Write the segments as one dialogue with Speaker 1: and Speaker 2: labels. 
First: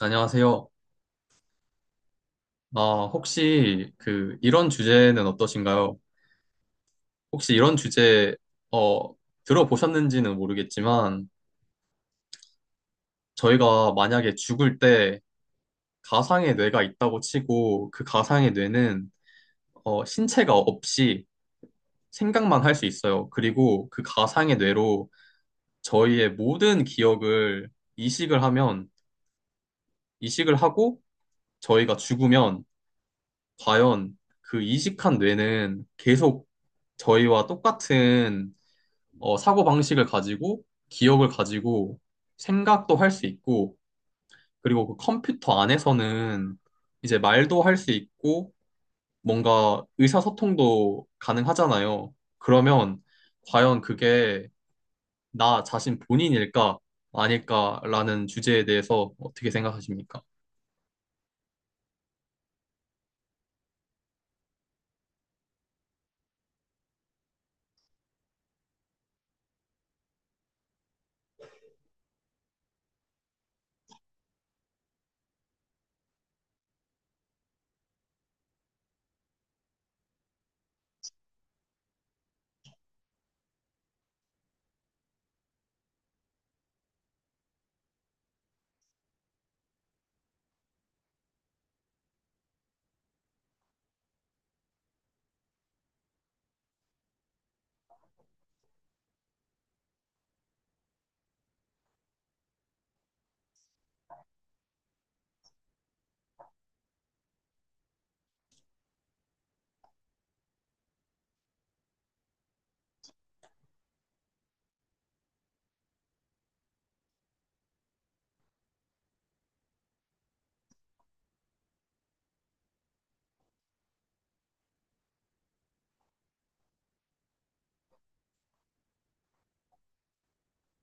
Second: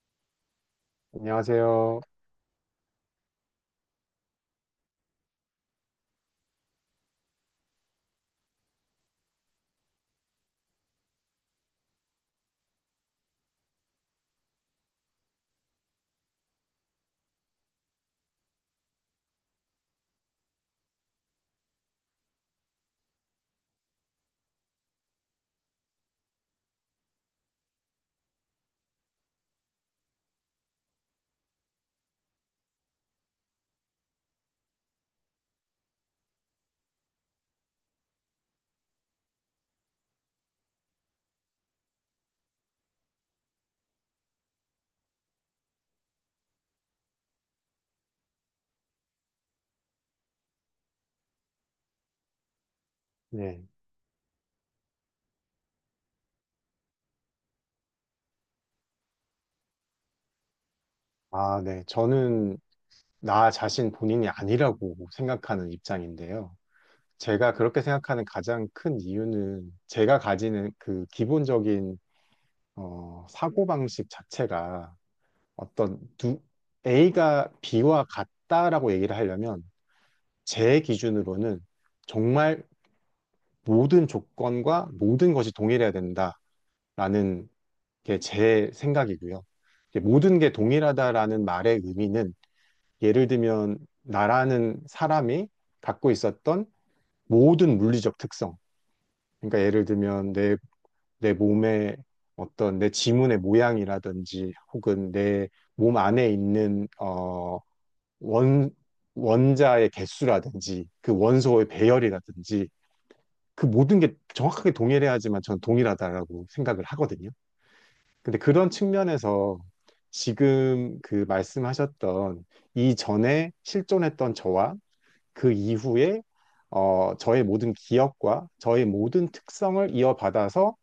Speaker 1: 안녕하세요.
Speaker 2: 안녕하세요.
Speaker 1: 아, 혹시 그 이런 주제는 어떠신가요? 혹시 이런 주제 어, 들어보셨는지는 모르겠지만 저희가 만약에 죽을 때 가상의 뇌가 있다고 치고 그 가상의 뇌는 신체가 없이 생각만 할 수 있어요. 그리고 그 가상의 뇌로 저희의 모든 기억을 이식을 하면 이식을 하고 저희가 죽으면 과연 그 이식한 뇌는 계속 저희와 똑같은 사고 방식을 가지고 기억을 가지고 생각도 할 수 있고 그리고 그 컴퓨터 안에서는 이제 말도 할 수 있고 뭔가 의사소통도 가능하잖아요. 그러면
Speaker 2: 네.
Speaker 1: 과연 그게 나 자신 본인일까 아닐까라는 주제에 대해서 어떻게 생각하십니까?
Speaker 2: 아, 네. 저는 나 자신 본인이 아니라고 생각하는 입장인데요. 제가 그렇게 생각하는 가장 큰 이유는 제가 가지는 그 기본적인 사고방식 자체가 어떤 두, A가 B와 같다라고 얘기를 하려면 제 기준으로는 정말 모든 조건과 모든 것이 동일해야 된다라는 게 제 생각이고요. 이게 모든 게 동일하다라는 말의 의미는 예를 들면 나라는 사람이 갖고 있었던 모든 물리적 특성. 그러니까 예를 들면 내 몸의 어떤 내 지문의 모양이라든지 혹은 내 몸 안에 있는 원, 원자의 개수라든지 그 원소의 배열이라든지 그 모든 게 정확하게 동일해야지만 전 동일하다라고 생각을 하거든요. 근데 그런 측면에서 지금 그 말씀하셨던 이전에 실존했던 저와 그 이후에 저의 모든 기억과 저의 모든 특성을 이어받아서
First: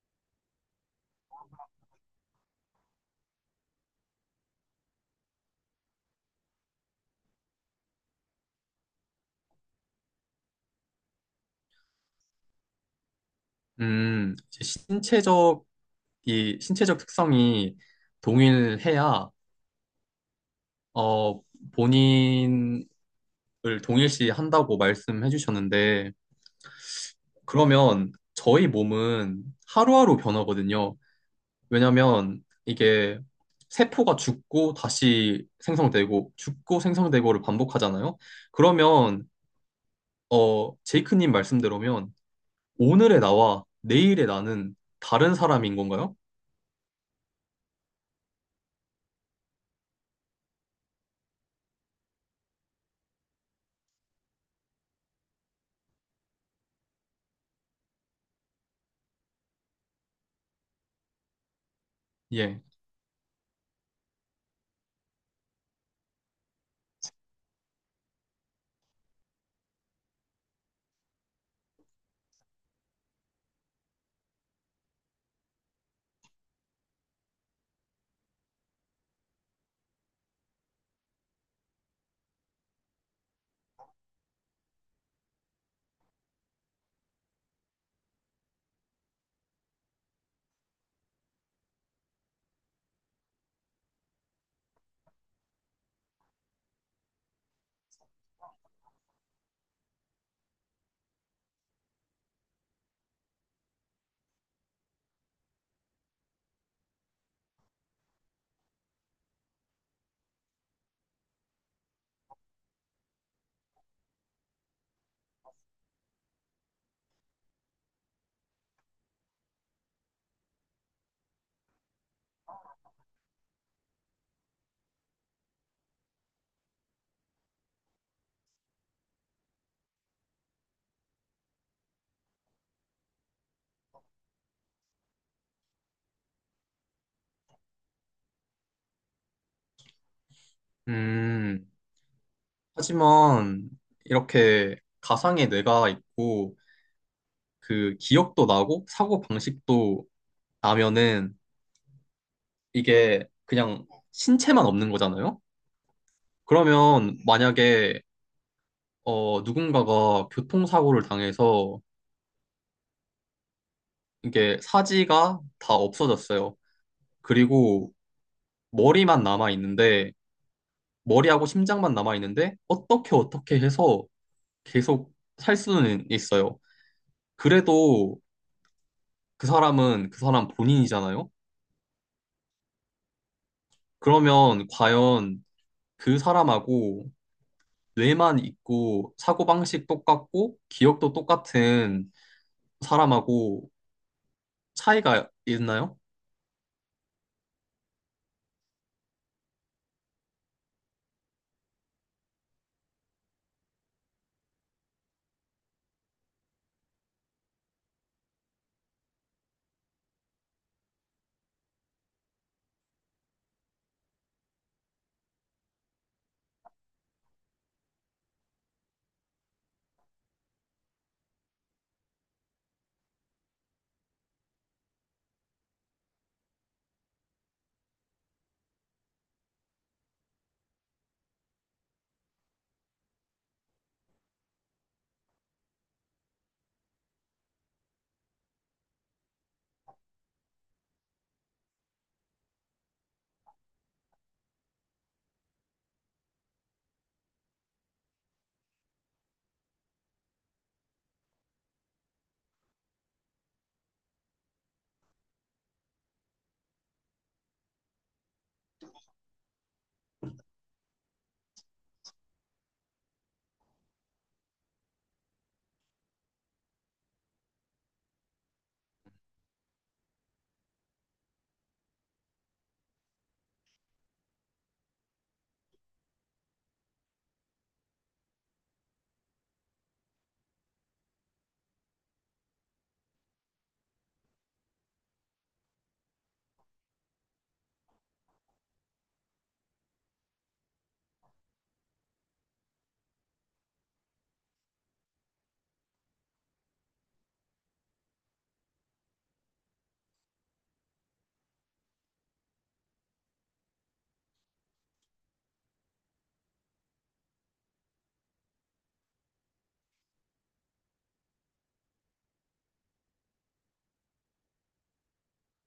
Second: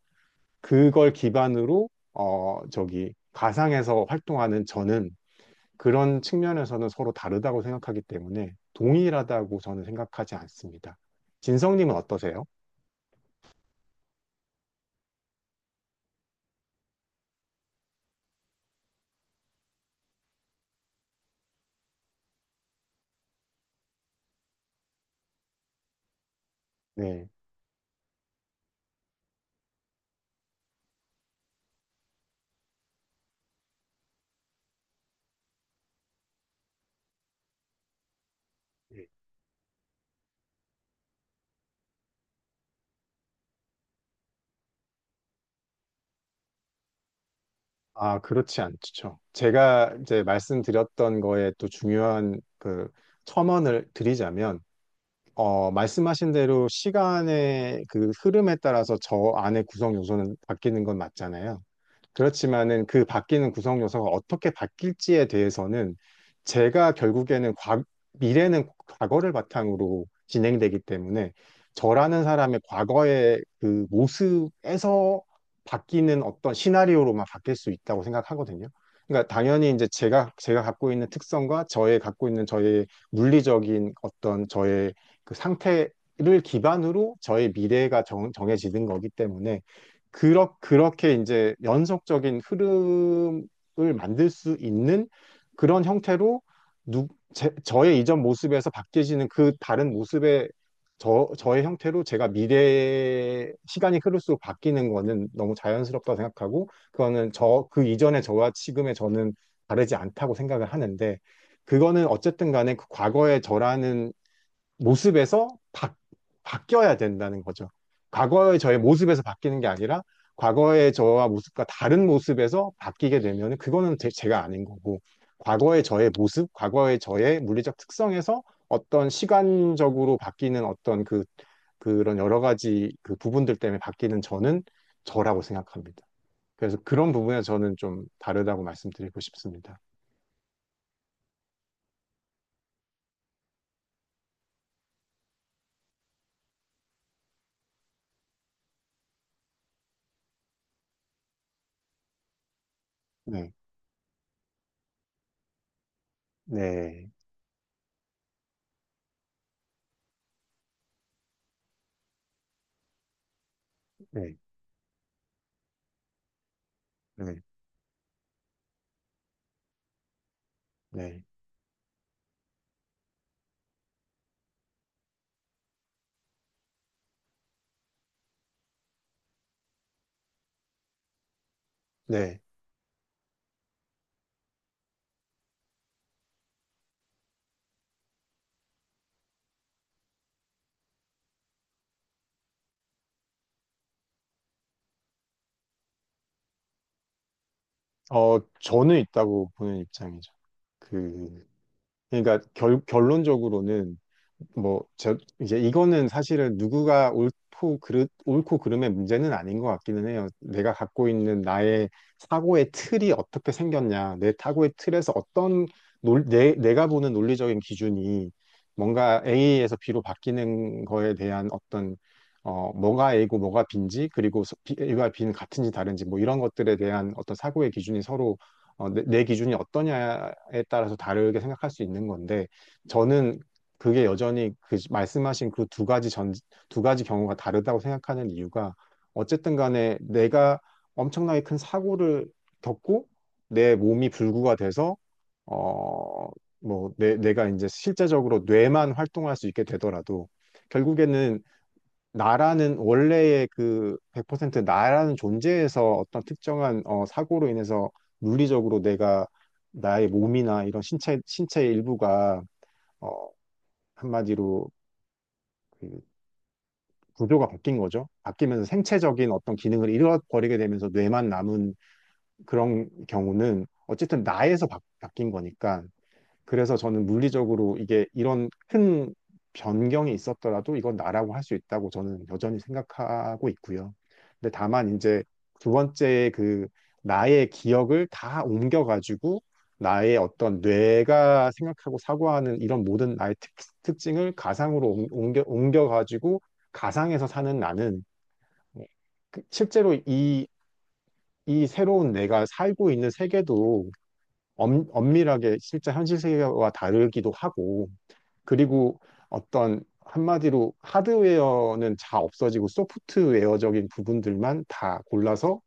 Speaker 2: 그걸 기반으로 저기 가상에서 활동하는 저는 그런 측면에서는 서로 다르다고 생각하기 때문에 동일하다고 저는 생각하지 않습니다. 진성님은 어떠세요?
Speaker 1: 이제 신체적 이 신체적 특성이 동일해야 어 본인을 동일시 한다고 말씀해 주셨는데
Speaker 2: 네.
Speaker 1: 그러면 저희 몸은 하루하루 변하거든요. 왜냐면 이게 세포가 죽고 다시 생성되고 죽고 생성되고를 반복하잖아요.
Speaker 2: 네.
Speaker 1: 그러면 어 제이크님 말씀대로면 오늘의 나와 내일의 나는 다른 사람인 건가요?
Speaker 2: 아, 그렇지 않죠. 제가 이제 말씀드렸던 거에 또 중요한 그 첨언을 드리자면 말씀하신 대로 시간의 그 흐름에 따라서 저 안의 구성 요소는 바뀌는 건 맞잖아요.
Speaker 1: 예.
Speaker 2: 그렇지만은 그 바뀌는 구성 요소가 어떻게 바뀔지에 대해서는 제가 결국에는 미래는 과거를 바탕으로 진행되기 때문에 저라는 사람의 과거의 그 모습에서 바뀌는 어떤 시나리오로만 바뀔 수 있다고 생각하거든요. 그러니까 당연히 이제 제가 갖고 있는 특성과 저의 갖고 있는 저의 물리적인 어떤 저의 그 상태를 기반으로 저의 미래가 정해지는 거기 때문에 그렇게 이제 연속적인 흐름을 만들 수 있는 그런 형태로 누, 저의 이전 모습에서 바뀌어지는 그 다른 모습의 저의 형태로 제가 미래에 시간이 흐를수록 바뀌는 거는 너무 자연스럽다고 생각하고 그거는 그 이전의 저와 지금의 저는 다르지 않다고 생각을 하는데 그거는 어쨌든 간에 그 과거의 저라는 모습에서 바뀌어야 된다는 거죠. 과거의 저의 모습에서 바뀌는 게 아니라 과거의 저와 모습과 다른 모습에서 바뀌게 되면 그거는 제가 아닌 거고 과거의 저의 모습, 과거의 저의 물리적 특성에서 어떤 시간적으로 바뀌는 어떤 그런 여러 가지 그 부분들 때문에 바뀌는 저는 저라고 생각합니다. 그래서 그런 부분에 저는 좀 다르다고 말씀드리고 싶습니다.
Speaker 1: 음. 하지만 이렇게 가상의 뇌가 있고 그 기억도 나고 사고 방식도 나면은 이게
Speaker 2: 네,
Speaker 1: 그냥 신체만 없는 거잖아요.
Speaker 2: 네,
Speaker 1: 그러면 만약에 누군가가 교통사고를 당해서
Speaker 2: 네,
Speaker 1: 이게 사지가 다 없어졌어요.
Speaker 2: 네,
Speaker 1: 그리고 머리만 남아 있는데
Speaker 2: 네,
Speaker 1: 머리하고 심장만 남아 있는데 어떻게 어떻게 해서 계속 살 수는 있어요. 그래도 그 사람은 그 사람 본인이잖아요.
Speaker 2: 네.
Speaker 1: 그러면 과연 그 사람하고 뇌만 있고 사고방식 똑같고 기억도 똑같은 사람하고 차이가 있나요?
Speaker 2: 저는 있다고 보는 입장이죠. 그, 그러니까 결론적으로는 뭐, 이제 이거는 사실은 누구가 옳고 옳고 그름의 문제는 아닌 것 같기는 해요. 내가 갖고 있는 나의 사고의 틀이 어떻게 생겼냐, 내 사고의 틀에서 어떤, 내가 보는 논리적인 기준이 뭔가 A에서 B로 바뀌는 거에 대한 어떤, 뭐가 A고 뭐가 B인지, 그리고 A와 B는 같은지 다른지, 뭐 이런 것들에 대한 어떤 사고의 기준이 서로 내 기준이 어떠냐에 따라서 다르게 생각할 수 있는 건데, 저는 그게 여전히 그 말씀하신 그 두 가지 경우가 다르다고 생각하는 이유가 어쨌든 간에 내가 엄청나게 큰 사고를 겪고 내 몸이 불구가 돼서 어, 뭐 내가 이제 실제적으로 뇌만 활동할 수 있게 되더라도 결국에는 나라는 원래의 그 100% 나라는 존재에서 어떤 특정한 사고로 인해서 물리적으로 내가 나의 몸이나 이런 신체의 일부가 어, 한마디로 그 구조가 바뀐 거죠. 바뀌면서 생체적인 어떤 기능을 잃어버리게 되면서 뇌만 남은 그런 경우는 어쨌든 나에서 뀐 거니까 그래서 저는 물리적으로 이게 이런 큰 변경이 있었더라도 이건 나라고 할 수 있다고 저는 여전히 생각하고 있고요. 근데 다만 이제 두 번째 그 나의 기억을 다 옮겨가지고 나의 어떤 뇌가 생각하고 사고하는 이런 모든 나의 특징을 가상으로 옮겨가지고 가상에서 사는 나는 실제로 이 새로운 내가 살고 있는 세계도 엄밀하게 실제 현실 세계와 다르기도 하고 그리고 어떤 한마디로 하드웨어는 다 없어지고 소프트웨어적인 부분들만 다 골라서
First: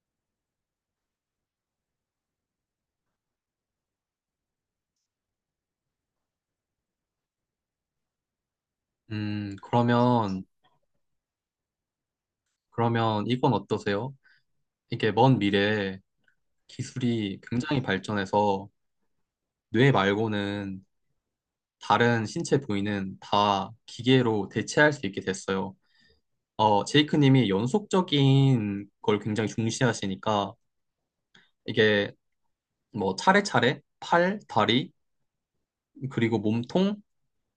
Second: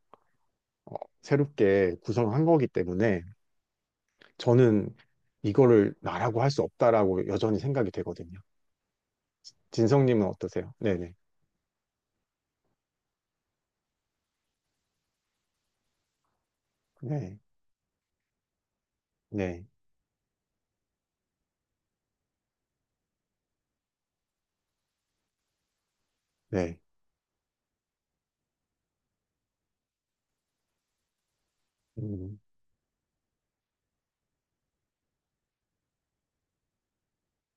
Speaker 2: 어, 새롭게 구성한 거기 때문에 저는 이거를 나라고 할 수 없다라고 여전히 생각이 되거든요.
Speaker 1: 음,
Speaker 2: 진성님은
Speaker 1: 그러면,
Speaker 2: 어떠세요? 네네.
Speaker 1: 그러면 이건 어떠세요? 이게 먼 미래에
Speaker 2: 네.
Speaker 1: 기술이 굉장히 발전해서
Speaker 2: 네.
Speaker 1: 뇌 말고는 다른 신체 부위는 다 기계로 대체할 수 있게 됐어요.
Speaker 2: 네.
Speaker 1: 어, 제이크 님이 연속적인 걸 굉장히 중시하시니까 이게
Speaker 2: 음,
Speaker 1: 뭐 차례차례 팔, 다리, 그리고 몸통,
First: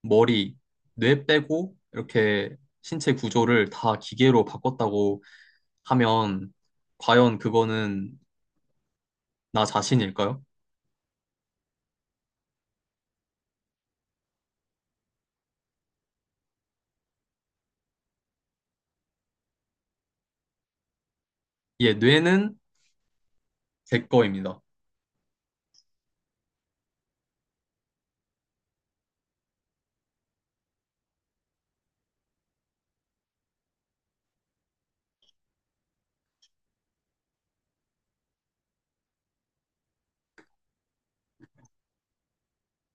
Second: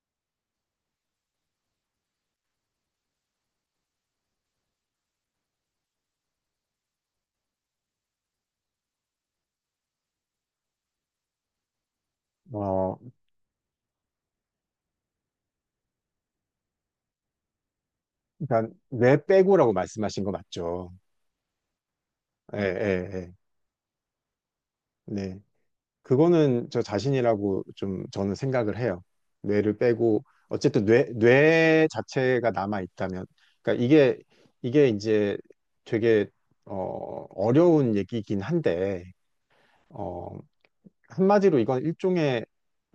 Speaker 1: 머리, 뇌 빼고 이렇게 신체 구조를 다 기계로 바꿨다고 하면 과연 그거는 나 자신일까요?
Speaker 2: 어, 일단, 뇌 빼고라고 말씀하신 거 맞죠?
Speaker 1: 예,
Speaker 2: 예,
Speaker 1: 뇌는
Speaker 2: 예, 예.
Speaker 1: 제 거입니다.
Speaker 2: 네. 그거는 저 자신이라고 좀 저는 생각을 해요. 뇌를 빼고 어쨌든 뇌 자체가 남아 있다면, 그러니까 이게 이제 되게 어려운 얘기긴 한데 어, 한마디로 이건 일종의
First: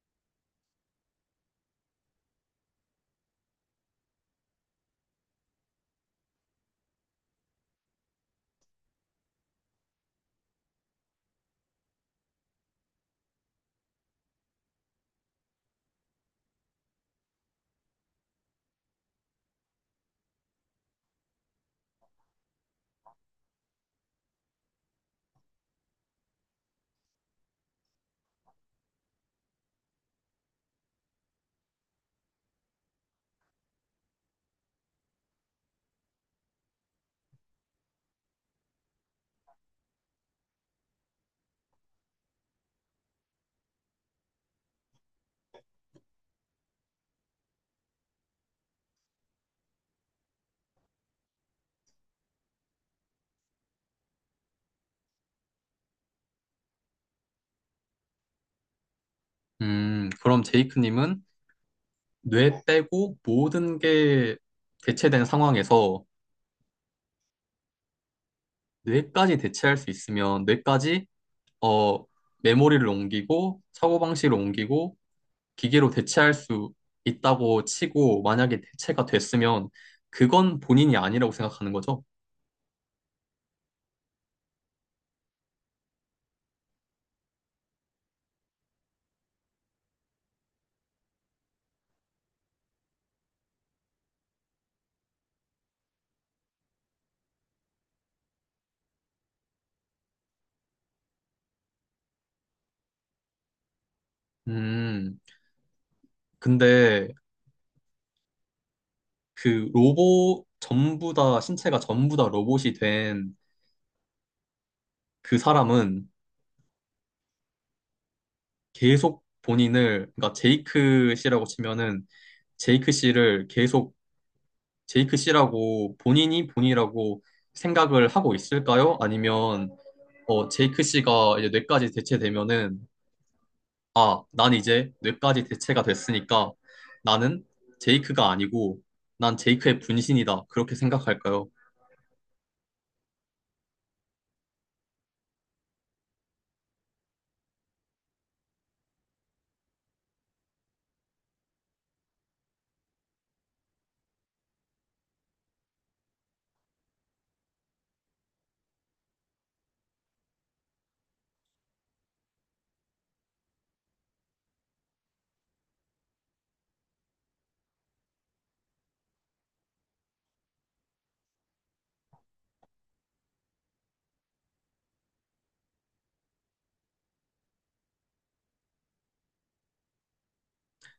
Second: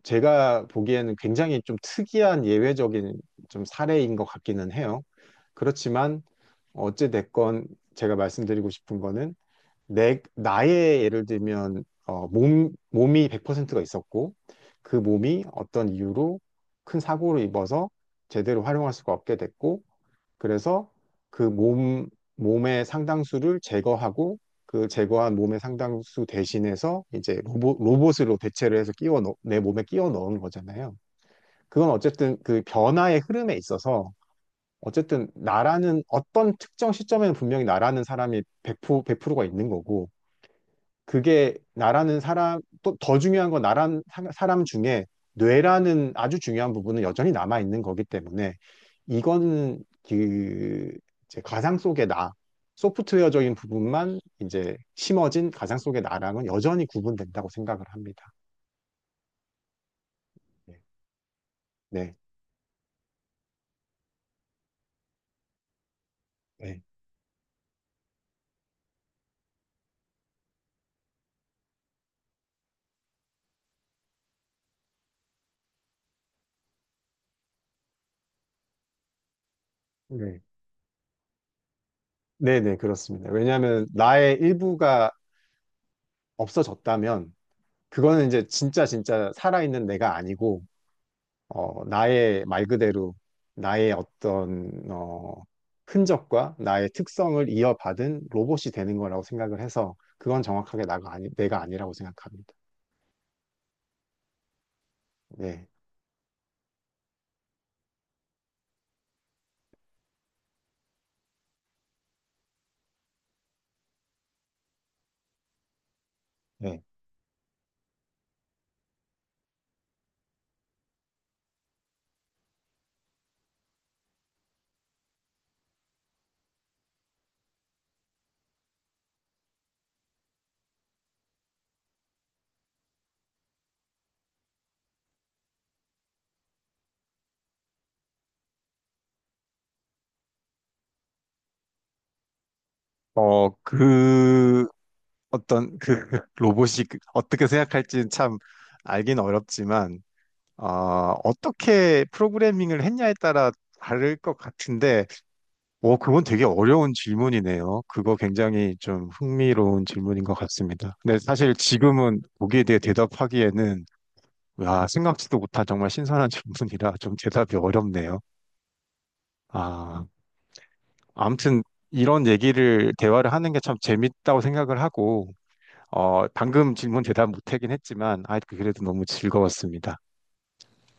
Speaker 2: 제가 보기에는 굉장히 좀 특이한 예외적인 좀 사례인 것 같기는 해요. 그렇지만 어찌 됐건 제가 말씀드리고 싶은 거는 나의 예를 들면, 몸이 100%가 있었고, 그 몸이 어떤 이유로 큰 사고를 입어서 제대로 활용할 수가 없게 됐고, 그래서 그 몸의 상당수를 제거하고, 그 제거한 몸의 상당수 대신해서 이제 로봇으로 대체를 해서 내 몸에 끼워 넣은 거잖아요. 그건 어쨌든 그 변화의 흐름에 있어서, 어쨌든 나라는 어떤 특정 시점에는 분명히 나라는 사람이 100%, 100%가 있는 거고, 그게 나라는 사람, 또 더 중요한 건 나란 사람 중에 뇌라는 아주 중요한 부분은 여전히 남아 있는 거기 때문에 이거는 그 이제 가상 속의 나, 소프트웨어적인 부분만 이제 심어진 가상 속의 나랑은 여전히 구분된다고 생각을 합니다.
Speaker 1: 그럼
Speaker 2: 네.
Speaker 1: 제이크님은
Speaker 2: 네.
Speaker 1: 뇌 빼고 모든 게 대체된 상황에서
Speaker 2: 네.
Speaker 1: 뇌까지 대체할 수 있으면 뇌까지 어, 메모리를 옮기고 사고방식을 옮기고 기계로 대체할 수 있다고 치고 만약에 대체가 됐으면
Speaker 2: 네.
Speaker 1: 그건 본인이 아니라고 생각하는 거죠.
Speaker 2: 네네, 그렇습니다. 왜냐하면 나의 일부가 없어졌다면 그거는 이제 진짜 진짜 살아있는 내가 아니고 나의 말 그대로 나의 어떤 흔적과 나의 특성을 이어받은 로봇이 되는 거라고 생각을 해서 그건 정확하게 나가 아니, 내가 아니라고 생각합니다.
Speaker 1: 음,
Speaker 2: 네.
Speaker 1: 근데 그 로봇 전부 다, 신체가 전부 다 로봇이 된 그 사람은
Speaker 2: 네.
Speaker 1: 계속 본인을, 그러니까 제이크 씨라고 치면은 제이크 씨를 계속 제이크 씨라고 본인이 본이라고 생각을 하고 있을까요? 아니면 어, 제이크 씨가 이제 뇌까지 대체되면은 아, 난 이제 뇌까지 대체가 됐으니까 나는 제이크가 아니고 난 제이크의 분신이다. 그렇게 생각할까요?
Speaker 2: 그 어떤 그 로봇이 어떻게 생각할지는 참 알긴 어렵지만 어, 어떻게 프로그래밍을 했냐에 따라 다를 것 같은데 오, 그건 되게 어려운 질문이네요. 그거 굉장히 좀 흥미로운 질문인 것 같습니다. 근데 사실 지금은 거기에 대해 대답하기에는, 와, 생각지도 못한 정말 신선한 질문이라 좀 대답이 어렵네요. 아, 아무튼 이런 얘기를, 대화를 하는 게 참 재밌다고 생각을 하고, 방금 질문 대답 못하긴 했지만, 아, 그래도 너무 즐거웠습니다.